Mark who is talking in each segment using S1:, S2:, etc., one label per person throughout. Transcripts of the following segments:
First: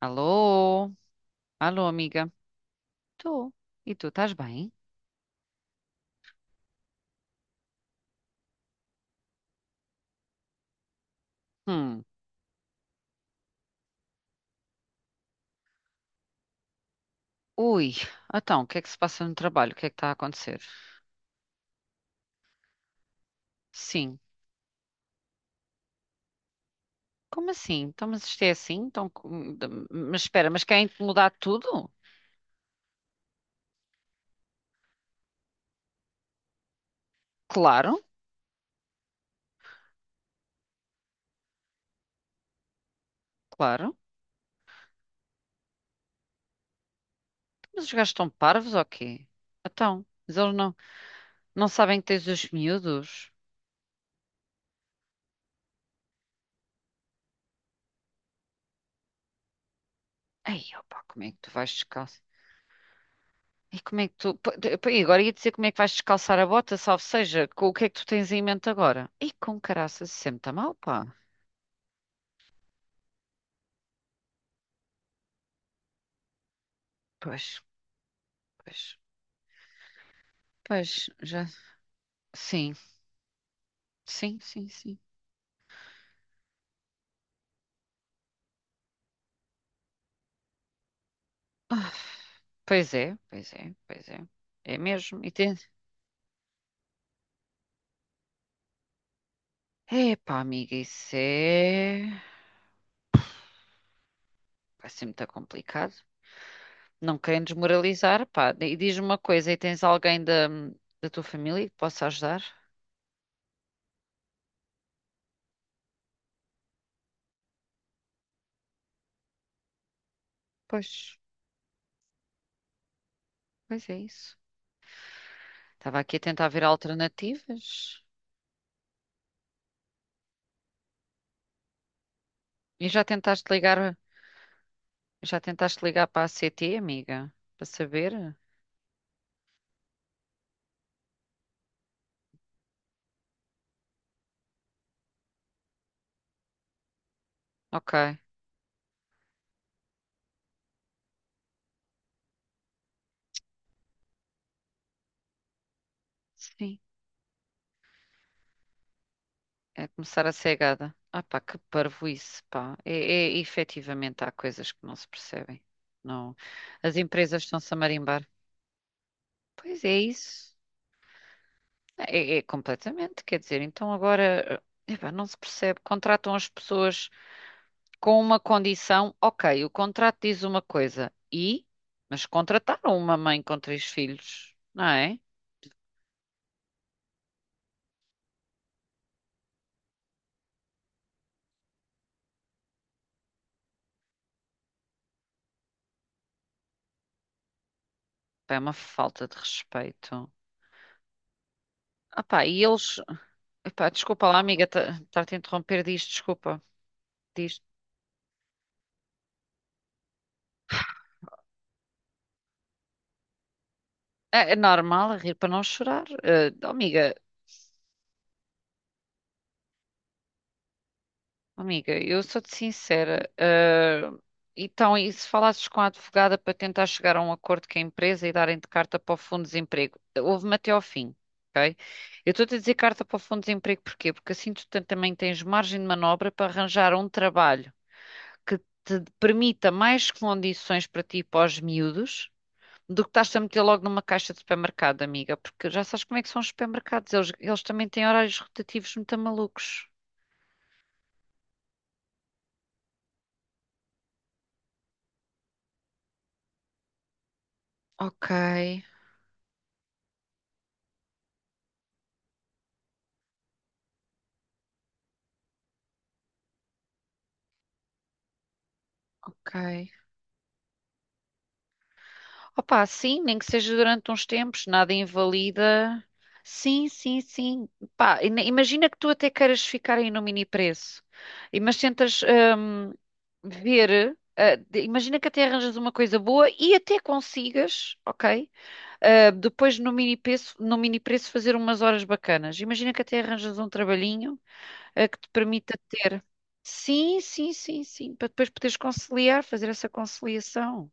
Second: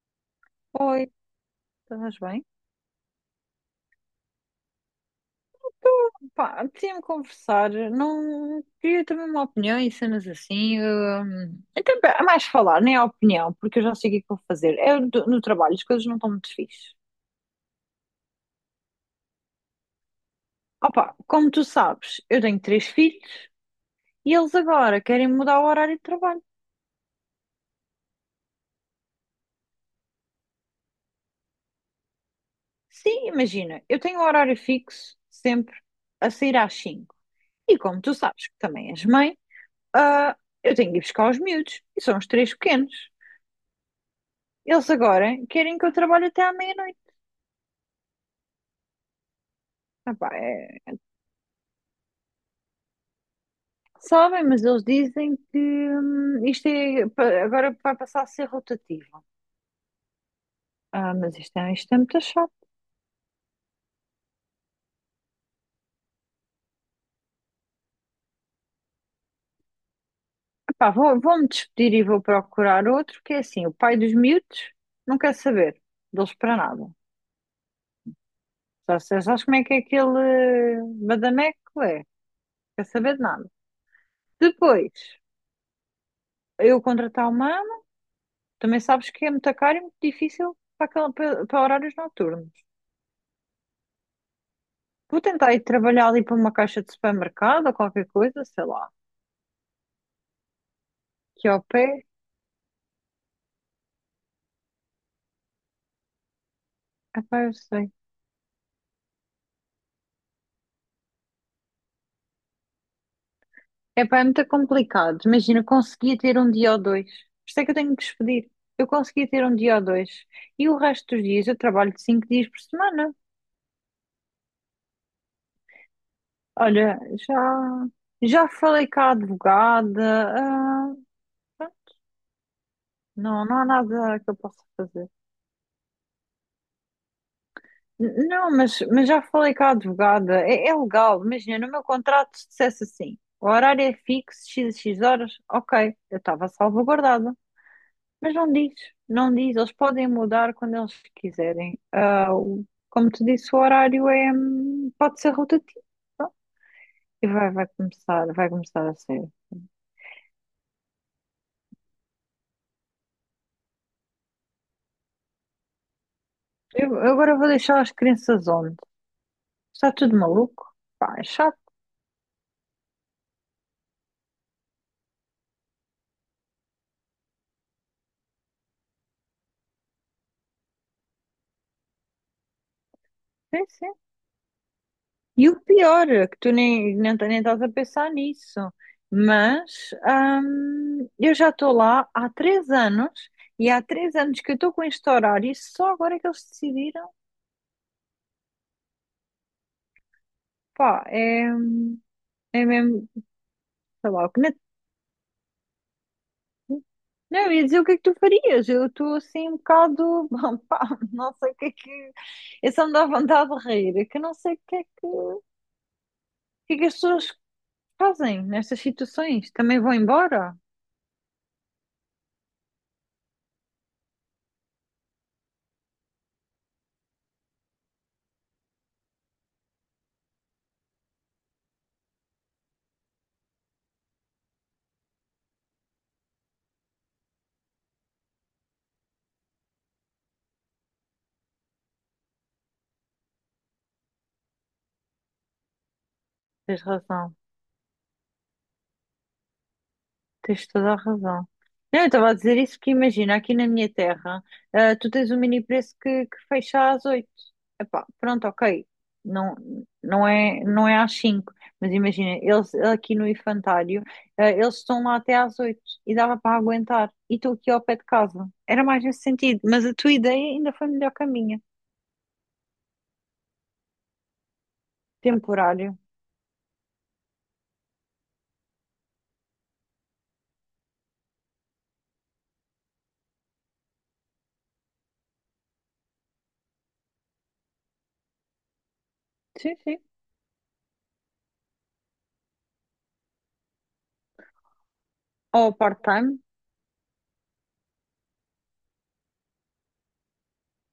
S1: Alô?
S2: Oi,
S1: Alô,
S2: estás
S1: amiga?
S2: bem?
S1: Tu? E tu, estás bem?
S2: Pá, apetecia-me conversar, não queria também uma opinião e cenas assim. Então,
S1: Hum.
S2: pá, é mais falar, nem a opinião, porque eu já sei o que é que vou fazer. É no trabalho, as coisas não estão muito fixe.
S1: Ui, então, o que é que se passa no trabalho? O que é que está a acontecer?
S2: Opa, como tu sabes, eu tenho três filhos
S1: Sim.
S2: e eles agora querem mudar o horário de trabalho.
S1: Como assim? Então, mas isto é assim? Então, mas espera, mas querem mudar tudo?
S2: Sim, imagina, eu tenho um horário fixo, sempre a sair às cinco. E
S1: Claro,
S2: como tu sabes que também és mãe, ah, eu tenho que ir buscar os miúdos, e são os três pequenos.
S1: claro.
S2: Eles agora querem que eu trabalhe até à meia-noite.
S1: Mas os gajos estão parvos ou quê? Então,
S2: Ah pá,
S1: mas eles não,
S2: é-
S1: não sabem que tens os miúdos?
S2: Sabem, mas eles dizem que agora vai passar a ser rotativo.
S1: Ei, opa,
S2: Ah,
S1: como é
S2: mas
S1: que tu vais
S2: isto é
S1: descalço?
S2: muito chato.
S1: E como é que tu... Pô, pô, e agora ia dizer como é que vais descalçar a bota, salvo seja, com o que é que tu tens em mente agora? E com caraças, isso sempre está
S2: Ah
S1: mal,
S2: pá,
S1: pá.
S2: vou-me despedir e vou procurar outro, que é assim, o pai dos miúdos não quer saber deles para nada.
S1: Pois, pois,
S2: Sabes como é que é aquele
S1: pois, já.
S2: badameco é? Não.
S1: Sim,
S2: Quer saber de nada.
S1: sim, sim,
S2: Depois,
S1: sim.
S2: eu contratar uma ama, também sabes que é muito caro e muito difícil para, para horários noturnos.
S1: Pois é, pois é, pois é. É mesmo.
S2: Vou
S1: E tem...
S2: tentar ir trabalhar ali para uma caixa de supermercado ou qualquer coisa, sei lá.
S1: Epá, amiga, isso
S2: Que ao pé,
S1: é. Vai ser muito complicado. Não querem
S2: epá, eu sei.
S1: desmoralizar, pá. E diz-me uma coisa, e tens alguém da tua família que possa ajudar?
S2: Epá, é muito complicado. Imagina, conseguia ter um dia ou dois. Isto é que eu tenho que despedir. Eu conseguia ter um dia ou dois. E o resto
S1: Pois,
S2: dos dias eu trabalho cinco dias por semana.
S1: pois é isso. Estava aqui a tentar ver
S2: Olha, já,
S1: alternativas.
S2: já falei com a advogada.
S1: E
S2: Não, não há nada que eu possa fazer.
S1: já tentaste ligar para a CT, amiga? Para saber?
S2: Não, mas já falei com a advogada, é legal, imagina, no meu contrato se dissesse assim, o horário é fixo, x horas, ok, eu estava salvaguardada,
S1: Ok.
S2: mas não diz, não diz, eles podem mudar quando eles quiserem. Como te disse, o horário pode ser rotativo, pronto,
S1: Sim.
S2: e vai começar a ser.
S1: É começar a ser gada. Ah pá, que parvoíce, pá. Efetivamente há coisas que não se percebem. Não. As
S2: Eu agora
S1: empresas
S2: vou
S1: estão-se a
S2: deixar as
S1: marimbar.
S2: crianças onde?
S1: Pois
S2: Está
S1: é
S2: tudo
S1: isso.
S2: maluco? Pá, é chato,
S1: É completamente, quer dizer, então agora, epá, não se percebe. Contratam as pessoas com uma condição, ok, o contrato diz uma coisa, e? Mas contrataram uma mãe com
S2: sim,
S1: três
S2: sim.
S1: filhos, não é?
S2: E o pior, é que tu nem estás a pensar nisso, mas eu já estou lá há três anos e há três anos que eu estou com este horário e só agora é que eles decidiram,
S1: Pá, é uma falta de respeito.
S2: pá,
S1: Ah pá,
S2: é mesmo,
S1: epá,
S2: sei lá,
S1: desculpa
S2: o
S1: lá,
S2: que não,
S1: amiga, estar-te a interromper disto, desculpa.
S2: não, eu
S1: Diz.
S2: ia dizer o que é que tu farias, eu estou assim um bocado, pá, não sei o que é que, eu só me dá vontade de rir, é que eu não
S1: É
S2: sei
S1: é
S2: o que é que,
S1: normal, rir
S2: o
S1: para não chorar. Eh,
S2: que é que as pessoas fazem nestas situações, também vão embora,
S1: oh, amiga, eu sou-te sincera. Então, e se falasses com a advogada para tentar chegar a um acordo com a empresa e darem de carta para o Fundo de Desemprego? Houve-me até ao fim, ok? Eu estou-te a dizer carta para o Fundo de Desemprego porquê? Porque assim tu também tens margem de manobra para arranjar um trabalho que te permita mais condições para ti e para os miúdos do que estás a meter logo numa caixa de supermercado, amiga, porque já sabes como é que são os
S2: tens
S1: supermercados, eles,
S2: razão.
S1: eles também têm horários rotativos muito malucos.
S2: Tens toda a razão. Não, eu estava a dizer isso porque imagina, aqui na minha terra, ah, tu tens um mini preço que fecha às 8. Epá,
S1: Ok,
S2: pronto, ok. Não, não é, não é às 5, mas imagina, eles aqui no infantário, ah, eles estão lá até às 8 e dava para aguentar. E estou aqui ao pé de casa. Era mais nesse
S1: ok.
S2: sentido, mas a tua ideia ainda foi melhor que a minha.
S1: Opa, sim, nem que seja durante uns tempos, nada
S2: Temporário.
S1: invalida. Sim, sim, sim. Pá, imagina que tu até queiras ficar aí no mini preço, e mas tentas ver, imagina que até arranjas uma coisa boa e até consigas, ok? Ah,
S2: Sim,
S1: depois
S2: sim.
S1: no mini preço fazer umas horas bacanas. Imagina que até arranjas um trabalhinho, que te
S2: Ou
S1: permita ter.
S2: part-time,
S1: Sim, sim, sim, sim, para depois poderes conciliar, fazer essa conciliação,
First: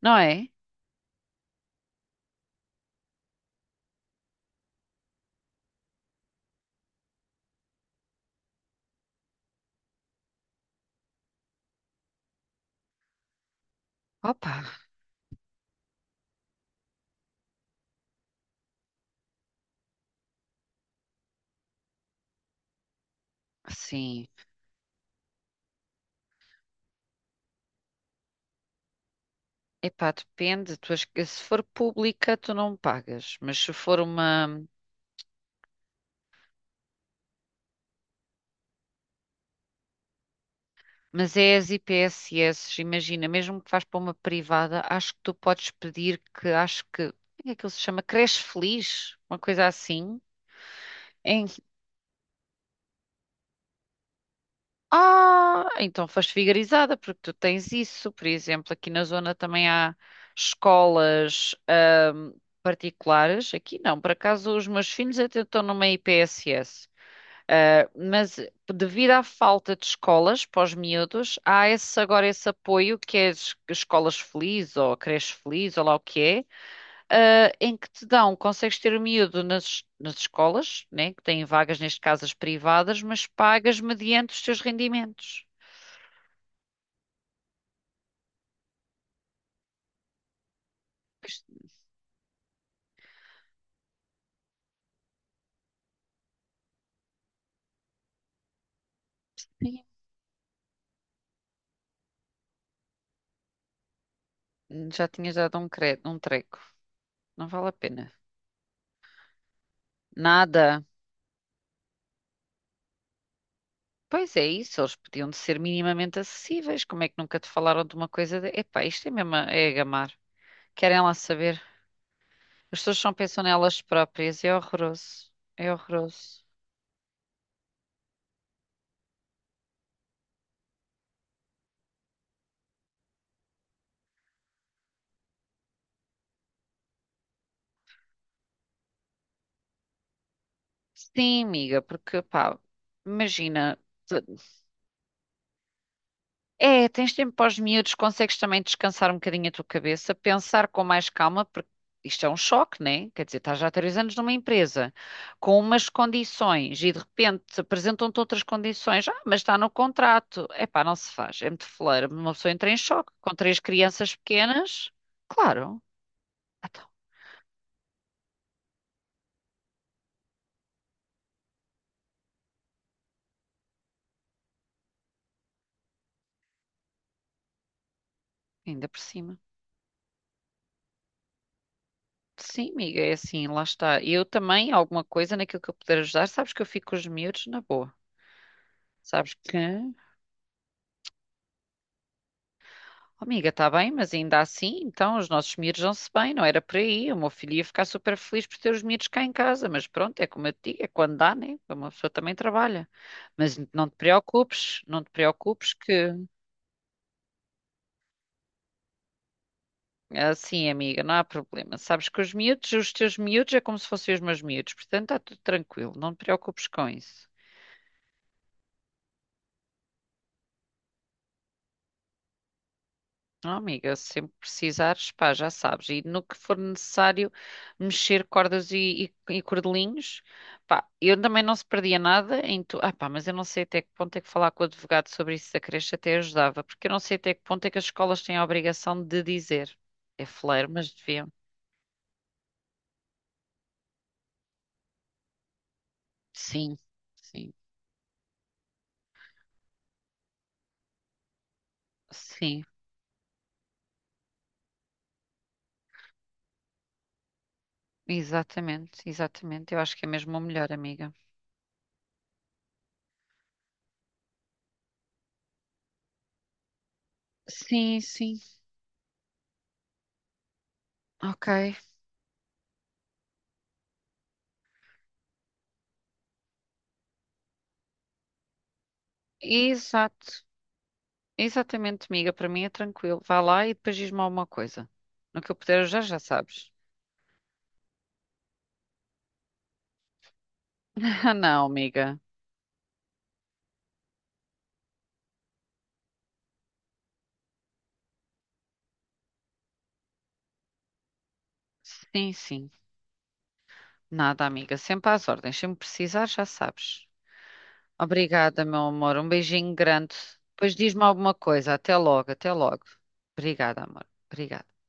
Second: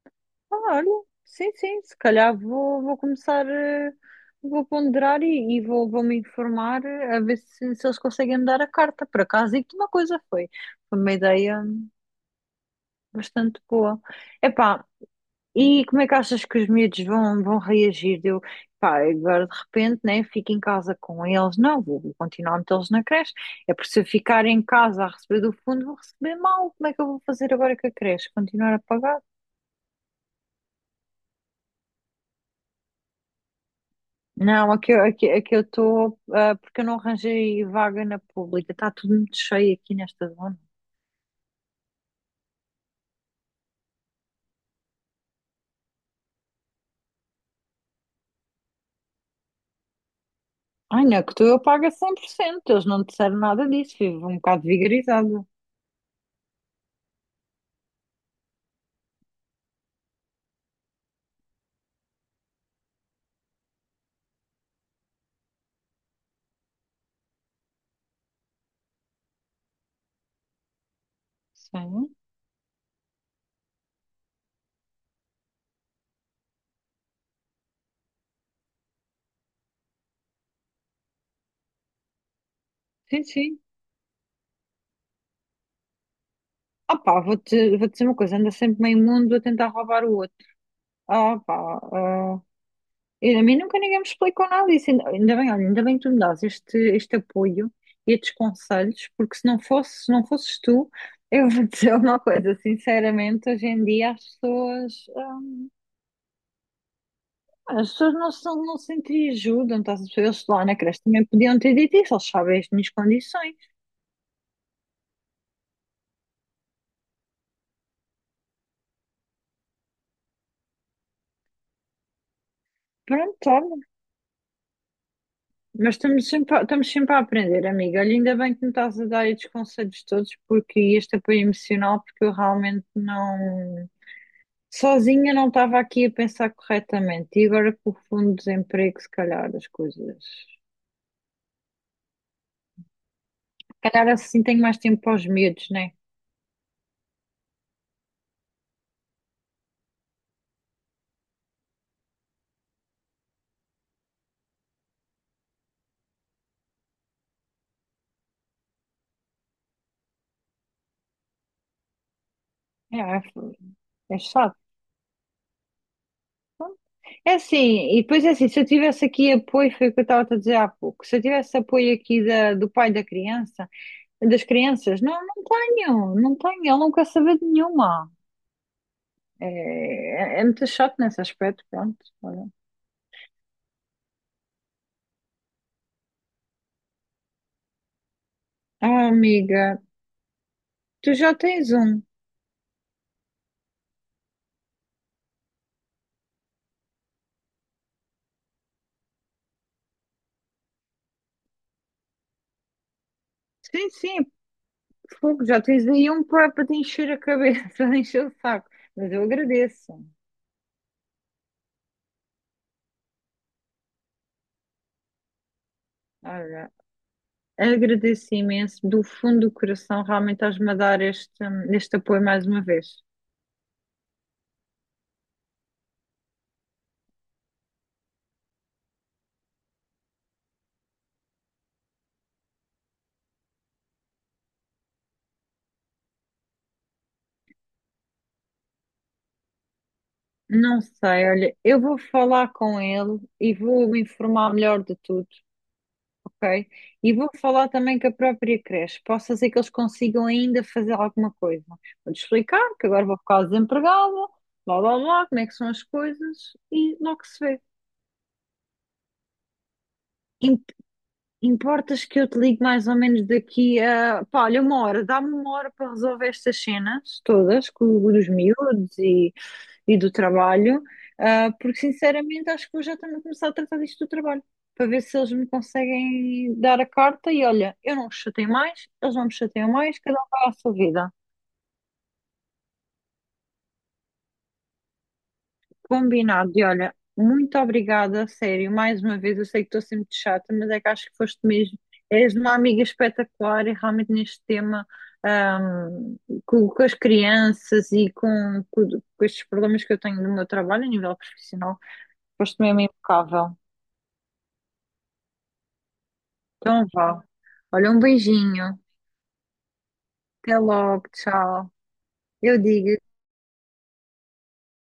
S1: não é?
S2: ah, olha, sim, sim, se calhar vou começar, vou ponderar e vou me informar a ver se, se eles conseguem me dar a carta. Por acaso, e que uma coisa foi, foi uma ideia bastante boa.
S1: Opa,
S2: Epá, e como é que achas que os miúdos vão reagir? Eu, pá, agora de repente, né, fico em casa com eles. Não, vou continuar a metê-los na creche. É porque se eu
S1: sim.
S2: ficar em casa a receber do fundo, vou receber mal. Como é que eu vou fazer agora com a creche? Continuar a pagar?
S1: Epá, depende. Tu, se for pública, tu não pagas. Mas se for uma.
S2: Não, aqui eu estou, porque eu não arranjei vaga na pública. Está tudo muito cheio aqui nesta zona.
S1: Mas é as IPSS, imagina, mesmo que vás para uma privada, acho que tu podes pedir que. Acho que. Como é que ele se chama? Creche Feliz? Uma coisa assim.
S2: Ai, não, é que tu eu pago a cem por cento. Eles não disseram nada disso. Vivo um bocado vigarizada.
S1: Ah, então foste vigarizada, porque tu tens isso. Por exemplo, aqui na zona também há escolas particulares. Aqui não, por acaso os meus filhos até estão numa IPSS. Ah, mas devido à falta de escolas para os miúdos, há esse,
S2: Sim,
S1: agora esse apoio que é escolas felizes ou creche feliz ou lá o que é, em que te dão, consegues ter o miúdo nas escolas, né, que têm vagas, neste caso as privadas,
S2: sim,
S1: mas
S2: sim.
S1: pagas mediante os teus rendimentos.
S2: Ah pá, vou dizer uma coisa. Anda sempre meio mundo a tentar roubar o outro.
S1: Pois,
S2: Ah pá, A mim nunca ninguém me explicou nada disso. Ainda bem, olha, ainda bem que tu me dás este, este apoio e estes conselhos, porque se não
S1: ai,
S2: fosse, se não fosses tu, eu vou dizer uma coisa, sinceramente, hoje em dia as pessoas,
S1: já tinhas dado um treco. Não vale a
S2: as
S1: pena.
S2: pessoas não se entreajudam, estás a perceber? Eles lá na
S1: Nada.
S2: creche também podiam ter dito isso, eles sabem as minhas condições.
S1: Pois é isso, eles podiam de ser minimamente acessíveis. Como é que nunca te falaram de uma coisa de... Epá, isto é mesmo a... é a gamar. Querem lá saber. As pessoas só pensam
S2: Pronto, olha,
S1: nelas próprias. É horroroso. É
S2: mas estamos
S1: horroroso.
S2: sempre, estamos sempre a aprender, amiga. Olha, ainda bem que me estás a dar estes conselhos todos, porque e este apoio emocional, porque eu realmente não. Sozinha não estava aqui a pensar corretamente. E agora com o fundo de desemprego, se calhar as coisas. Se
S1: Sim, amiga, porque, pá, imagina.
S2: calhar assim tenho mais tempo para os medos, né?
S1: É, tens tempo para os miúdos, consegues também descansar um bocadinho a tua cabeça, pensar com mais calma, porque isto é um choque, né? Quer dizer, estás já há 3 anos numa empresa com umas condições e de repente apresentam-te outras condições. Ah, mas está no contrato. Epá, não se faz. É muito feleira. Uma pessoa entra em
S2: É,
S1: choque com três
S2: é
S1: crianças
S2: É chato.
S1: pequenas. Claro. Então,
S2: É assim, e depois é assim, se eu tivesse aqui apoio, foi o que eu estava a dizer há pouco, se eu tivesse apoio aqui da, do pai da criança, das crianças, não, não tenho, não tenho, ele não quer saber de nenhuma.
S1: ainda por cima.
S2: É, é muito chato nesse aspecto, pronto. Olha.
S1: Sim, amiga, é assim, lá está. Eu também, alguma coisa naquilo que eu puder ajudar, sabes que eu fico com os miúdos na boa.
S2: Ah,
S1: Sabes
S2: amiga,
S1: que.
S2: tu já tens um.
S1: Amiga, está bem, mas ainda assim, então, os nossos miúdos vão-se bem, não era por aí. O meu filho ia ficar super feliz por ter os miúdos cá em casa, mas pronto, é como eu te digo, é quando dá, né? Uma pessoa também trabalha. Mas não
S2: Sim,
S1: te
S2: sim,
S1: preocupes, não te
S2: fogo, já
S1: preocupes
S2: tens aí
S1: que,
S2: um para te encher a cabeça, para encher o saco. Mas eu agradeço.
S1: assim, amiga, não há problema. Sabes que os miúdos, os teus miúdos é como se fossem os meus miúdos, portanto, está tudo tranquilo, não te preocupes
S2: Olha,
S1: com isso.
S2: agradeço imenso do fundo do coração. Realmente estás-me a dar este, este apoio mais uma vez.
S1: Ah, amiga, sempre precisares, pá, já sabes. E no que for necessário mexer cordas e cordelinhos, pá, eu também não se perdia nada em tu. Ah, pá, mas eu não sei até que ponto é que falar com o advogado sobre isso da creche até ajudava, porque eu não sei até que ponto é que as escolas têm a obrigação de dizer. É fleiro,
S2: Não
S1: mas deviam.
S2: sei, olha, eu vou falar com ele e vou me informar melhor de tudo, ok?
S1: Sim,
S2: E vou
S1: sim,
S2: falar também com a própria creche. Possa ser que eles consigam ainda fazer alguma coisa. Vou-te explicar
S1: sim,
S2: que agora vou ficar desempregada, blá blá blá, como é que são as coisas e logo se vê.
S1: exatamente, exatamente. Eu acho que é mesmo o melhor, amiga.
S2: Importas que eu te ligue mais ou menos daqui a, pá, olha, uma hora, dá-me uma hora para resolver estas cenas todas, com
S1: Sim,
S2: os
S1: sim,
S2: miúdos e do trabalho,
S1: ok.
S2: porque sinceramente acho que vou já também começar a tratar disto do trabalho, para ver se eles me conseguem dar a carta e olha, eu não os chateio mais, eles não me chateiam mais, cada um
S1: Exato.
S2: vai à sua vida.
S1: Exatamente, amiga, para mim é tranquilo. Vá lá e depois diz-me alguma coisa. No que eu puder ajudar, já
S2: Combinado. E
S1: sabes.
S2: olha, muito obrigada, a sério. Mais uma vez, eu sei que estou sempre de chata, mas é que acho que
S1: Ah,
S2: foste
S1: não,
S2: mesmo.
S1: amiga.
S2: És uma amiga espetacular e realmente neste tema, ahm, com as crianças com, com estes problemas que eu tenho no meu trabalho a nível profissional,
S1: Sim,
S2: foste
S1: sim.
S2: mesmo impecável.
S1: Nada, amiga. Sempre às ordens. Sempre precisar, já
S2: Então
S1: sabes.
S2: vá. Olha, um
S1: Obrigada,
S2: beijinho.
S1: meu amor. Um beijinho grande.
S2: Até
S1: Depois diz-me
S2: logo.
S1: alguma
S2: Tchau.
S1: coisa. Até logo, até
S2: Eu
S1: logo.
S2: digo.
S1: Obrigada, amor. Obrigada.